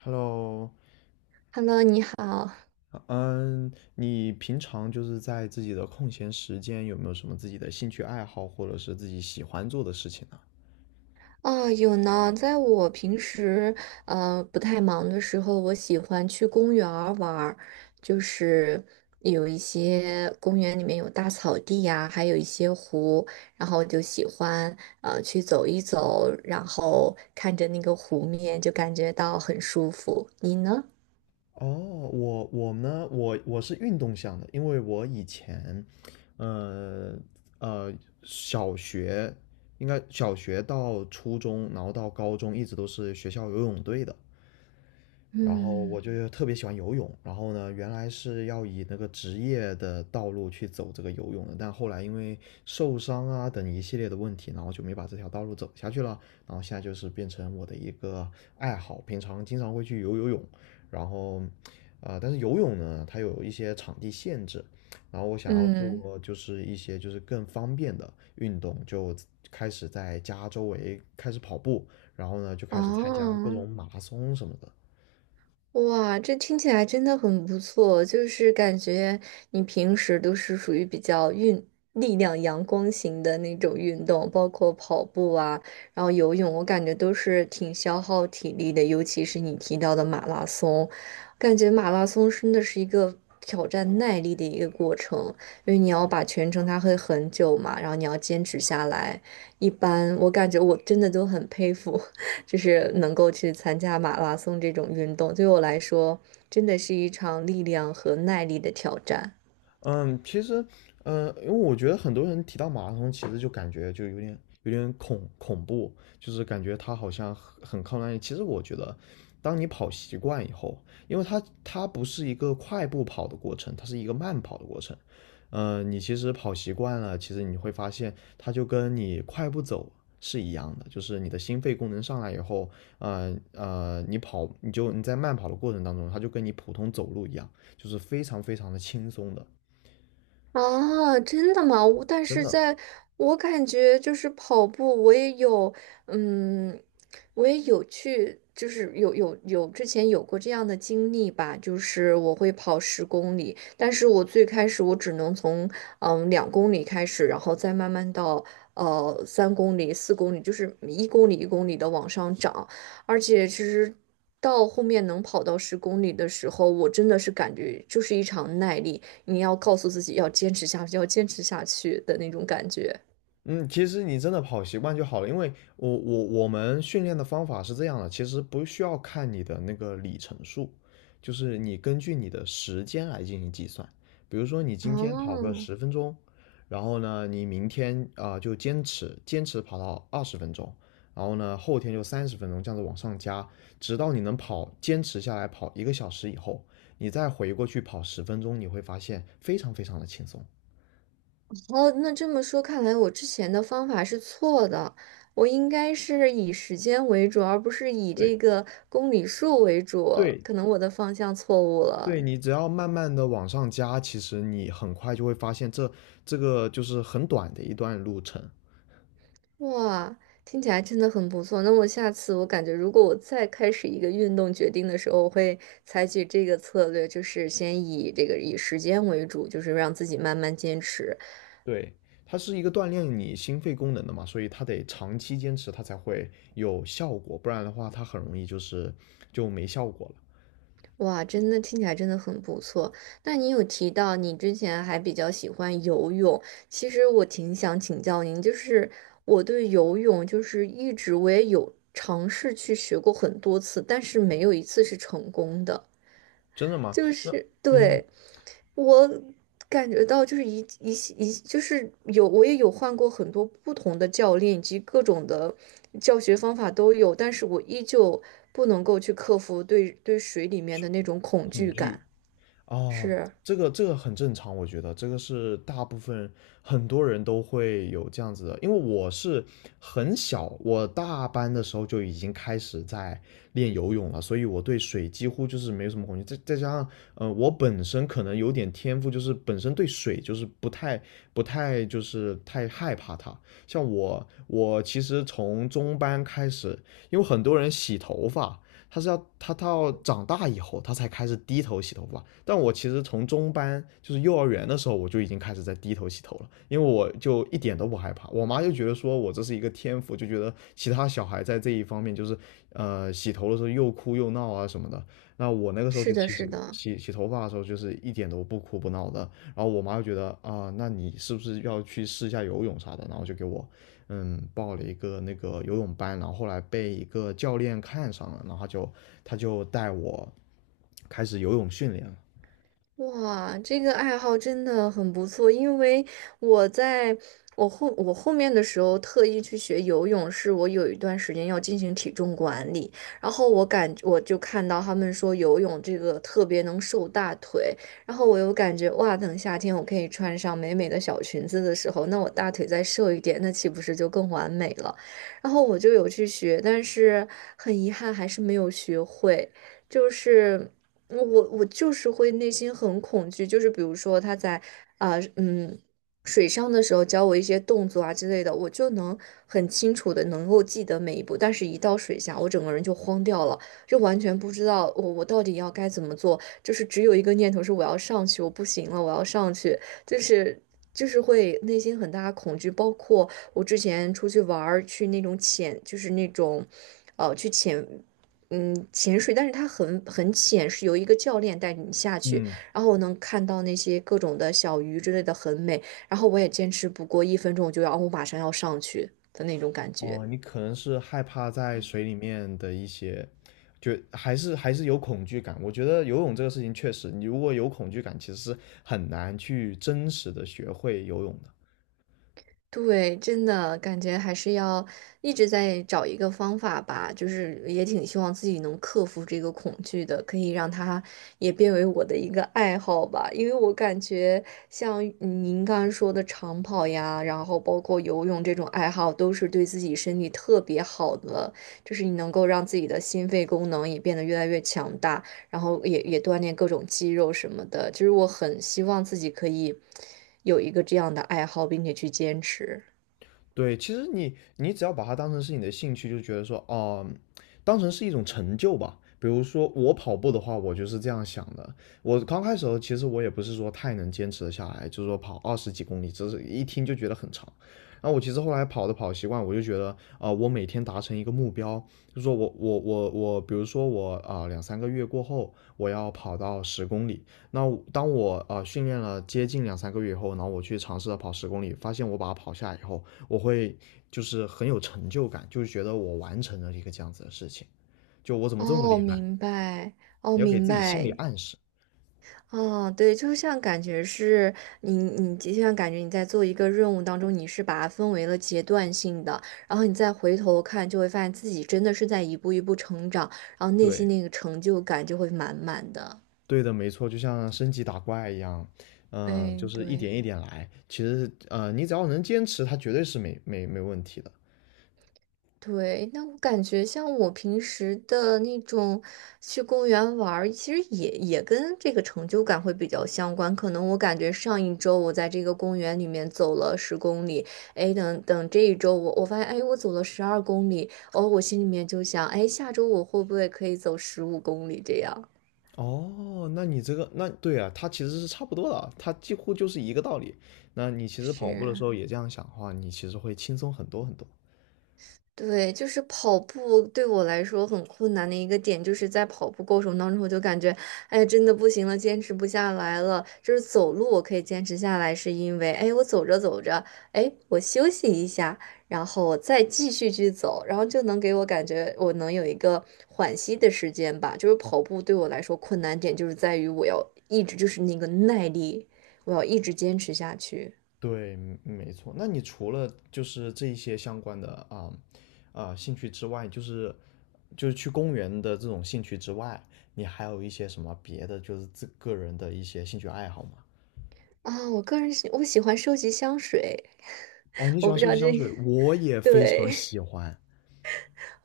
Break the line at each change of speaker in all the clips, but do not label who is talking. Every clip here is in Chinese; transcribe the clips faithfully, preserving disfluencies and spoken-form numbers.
Hello，
Hello，你好。
嗯，你平常就是在自己的空闲时间有没有什么自己的兴趣爱好，或者是自己喜欢做的事情呢？
啊，有呢，在我平时呃不太忙的时候，我喜欢去公园儿玩儿。就是有一些公园里面有大草地呀、还有一些湖，然后我就喜欢呃去走一走，然后看着那个湖面，就感觉到很舒服。你呢？
哦，我我呢，我我是运动向的，因为我以前，呃呃，小学应该小学到初中，然后到高中一直都是学校游泳队的。然后
嗯。
我就特别喜欢游泳，然后呢，原来是要以那个职业的道路去走这个游泳的，但后来因为受伤啊等一系列的问题，然后就没把这条道路走下去了。然后现在就是变成我的一个爱好，平常经常会去游游泳，然后，呃，但是游泳呢，它有一些场地限制，然后我想要
嗯。
做就是一些就是更方便的运动，就开始在家周围开始跑步，然后呢就开始参加各
哦。
种马拉松什么的。
哇，这听起来真的很不错，就是感觉你平时都是属于比较运力量阳光型的那种运动，包括跑步啊，然后游泳，我感觉都是挺消耗体力的，尤其是你提到的马拉松，感觉马拉松真的是一个挑战耐力的一个过程，因为你要把全程它会很久嘛，然后你要坚持下来，一般我感觉我真的都很佩服。就是能够去参加马拉松这种运动，对我来说真的是一场力量和耐力的挑战。
嗯，其实，嗯，因为我觉得很多人提到马拉松，其实就感觉就有点有点恐恐怖，就是感觉它好像很很靠耐力。其实我觉得，当你跑习惯以后，因为它它不是一个快步跑的过程，它是一个慢跑的过程。嗯，你其实跑习惯了，其实你会发现，它就跟你快步走是一样的，就是你的心肺功能上来以后，呃呃，你跑你就你在慢跑的过程当中，它就跟你普通走路一样，就是非常非常的轻松的。
啊，真的吗？我但
真
是
的。
在我感觉就是跑步，我也有，嗯，我也有去，就是有有有之前有过这样的经历吧，就是我会跑十公里，但是我最开始我只能从嗯两公里开始，然后再慢慢到呃三公里、四公里，就是一公里一公里的往上涨，而且其实。到后面能跑到十公里的时候，我真的是感觉就是一场耐力。你要告诉自己要坚持下去，要坚持下去的那种感觉。
嗯，其实你真的跑习惯就好了，因为我我我们训练的方法是这样的，其实不需要看你的那个里程数，就是你根据你的时间来进行计算。比如说你今天跑个
哦。
十分钟，然后呢，你明天啊、呃就坚持坚持跑到二十分钟，然后呢后天就三十分钟，这样子往上加，直到你能跑坚持下来跑一个小时以后，你再回过去跑十分钟，你会发现非常非常的轻松。
哦，那这么说，看来我之前的方法是错的，我应该是以时间为主，而不是以
对
这个公里数为主，
对，
可能我的方向错误
对，
了。
你只要慢慢的往上加，其实你很快就会发现这这个就是很短的一段路程。
哇，听起来真的很不错。那我下次我感觉，如果我再开始一个运动决定的时候，我会采取这个策略，就是先以这个以时间为主，就是让自己慢慢坚持。
对，它是一个锻炼你心肺功能的嘛，所以它得长期坚持，它才会有效果，不然的话它很容易就是就没效果了。
哇，真的听起来真的很不错。那你有提到你之前还比较喜欢游泳，其实我挺想请教您，就是我对游泳就是一直我也有尝试去学过很多次，但是没有一次是成功的。
真的吗？
就
那
是
嗯，
对我感觉到，就是一一系一系，就是有我也有换过很多不同的教练，以及各种的教学方法都有，但是我依旧不能够去克服对对水里面的那种恐
恐
惧
惧。
感。
啊，
是。
这个这个很正常，我觉得这个是大部分很多人都会有这样子的，因为我是很小，我大班的时候就已经开始在练游泳了，所以我对水几乎就是没有什么恐惧。再再加上，呃，我本身可能有点天赋，就是本身对水就是不太不太就是太害怕它。像我，我其实从中班开始，因为很多人洗头发，他是要他到长大以后，他才开始低头洗头发。但我其实从中班，就是幼儿园的时候，我就已经开始在低头洗头了，因为我就一点都不害怕。我妈就觉得说我这是一个天赋，就觉得其他小孩在这一方面就是，呃，洗头的时候又哭又闹啊什么的。那我那个时候
是
就
的，
其
是
实
的。
洗洗头发的时候，就是一点都不哭不闹的。然后我妈就觉得啊、呃那你是不是要去试一下游泳啥的？然后就给我嗯，报了一个那个游泳班，然后后来被一个教练看上了，然后就他就带我开始游泳训练了。
哇，这个爱好真的很不错，因为我在我后我后面的时候特意去学游泳，是我有一段时间要进行体重管理，然后我感我就看到他们说游泳这个特别能瘦大腿，然后我又感觉哇，等夏天我可以穿上美美的小裙子的时候，那我大腿再瘦一点，那岂不是就更完美了？然后我就有去学，但是很遗憾还是没有学会，就是。我我就是会内心很恐惧，就是比如说他在啊、嗯水上的时候教我一些动作啊之类的，我就能很清楚的能够记得每一步，但是一到水下，我整个人就慌掉了，就完全不知道我我到底要该怎么做，就是只有一个念头是我要上去，我不行了，我要上去，就是就是会内心很大的恐惧，包括我之前出去玩儿去那种潜，就是那种。呃，去潜嗯，潜水，但是它很很浅，是由一个教练带你下去，
嗯，
然后我能看到那些各种的小鱼之类的，很美。然后我也坚持不过一分钟，我就要，哦我马上要上去的那种感觉。
哦，你可能是害怕在水里面的一些，就还是还是有恐惧感。我觉得游泳这个事情确实，你如果有恐惧感，其实是很难去真实的学会游泳的。
对，真的感觉还是要一直在找一个方法吧，就是也挺希望自己能克服这个恐惧的，可以让它也变为我的一个爱好吧。因为我感觉像您刚刚说的长跑呀，然后包括游泳这种爱好，都是对自己身体特别好的，就是你能够让自己的心肺功能也变得越来越强大。然后也也锻炼各种肌肉什么的。就是我很希望自己可以有一个这样的爱好，并且去坚持。
对，其实你你只要把它当成是你的兴趣，就觉得说，哦、当成是一种成就吧。比如说我跑步的话，我就是这样想的。我刚开始的时候，其实我也不是说太能坚持得下来，就是说跑二十几公里，只是一听就觉得很长。然后我其实后来跑的跑习惯，我就觉得，啊、我每天达成一个目标，就是说我我我我，比如说我啊、两三个月过后，我要跑到十公里。那我当我啊、训练了接近两三个月以后，然后我去尝试着跑十公里，发现我把它跑下来以后，我会就是很有成就感，就是觉得我完成了一个这样子的事情，就我怎么这么
哦，
厉害？
明白。哦，
你要给
明
自己心理
白。
暗示。
哦，对，就像感觉是你，你就像感觉你在做一个任务当中，你是把它分为了阶段性的，然后你再回头看，就会发现自己真的是在一步一步成长，然后内心
对，
那个成就感就会满满的。
对的，没错，就像升级打怪一样，嗯、就
哎，
是一
对。
点一点来。其实，呃，你只要能坚持，它绝对是没没没问题的。
对，那我感觉像我平时的那种去公园玩儿其实也也跟这个成就感会比较相关。可能我感觉上一周我在这个公园里面走了十公里，哎，等等这一周我我发现，哎，我走了十二公里，哦，我心里面就想，哎，下周我会不会可以走十五公里这样？
哦，那你这个，那对啊，它其实是差不多的啊，它几乎就是一个道理。那你其实跑步的时
是。
候也这样想的话，你其实会轻松很多很多。
对，就是跑步对我来说很困难的一个点，就是在跑步过程当中，我就感觉，哎，真的不行了，坚持不下来了。就是走路我可以坚持下来，是因为，哎，我走着走着，哎，我休息一下，然后我再继续去走，然后就能给我感觉我能有一个缓息的时间吧。就是跑步对我来说困难点，就是在于我要一直就是那个耐力，我要一直坚持下去。
对，嗯没错。那你除了就是这一些相关的啊啊、兴趣之外，就是就是去公园的这种兴趣之外，你还有一些什么别的就是自个人的一些兴趣爱好吗？
啊，我个人喜我喜欢收集香水，
哦，你喜
我
欢
不知
收
道
集
这
香水，我也非
对，
常喜欢。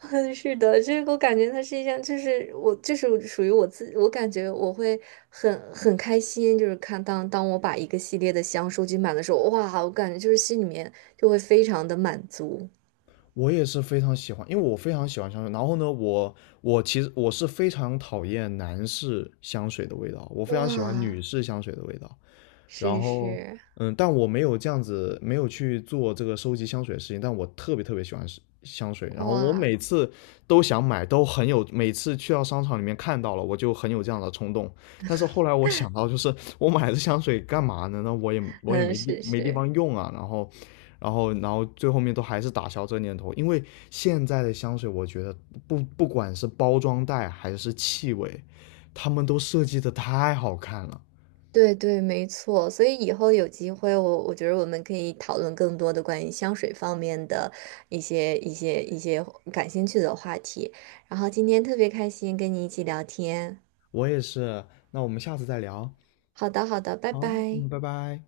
是的，这个我感觉它是一项，就是我，就是属于我自，我感觉我会很很开心，就是看当当我把一个系列的箱收集满的时候，哇，我感觉就是心里面就会非常的满足，
我也是非常喜欢，因为我非常喜欢香水。然后呢，我我其实我是非常讨厌男士香水的味道，我非常喜欢
哇，
女士香水的味道。然
是
后，
是。
嗯，但我没有这样子，没有去做这个收集香水的事情，但我特别特别喜欢是香水。然后我
哇。
每次都想买，都很有，每次去到商场里面看到了，我就很有这样的冲动。但是后来我想到，就是我买的香水干嘛呢？那我也我也
嗯，
没地
是
没地
是。
方用啊，然后然后然后最后面都还是打消这念头，因为现在的香水，我觉得不不管是包装袋还是气味，他们都设计的太好看了。
对对，没错。所以以后有机会我，我觉得我们可以讨论更多的关于香水方面的一些、一些、一些感兴趣的话题。然后今天特别开心跟你一起聊天。
我也是，那我们下次再聊。
好的，好的，拜
好，
拜。
嗯，拜拜。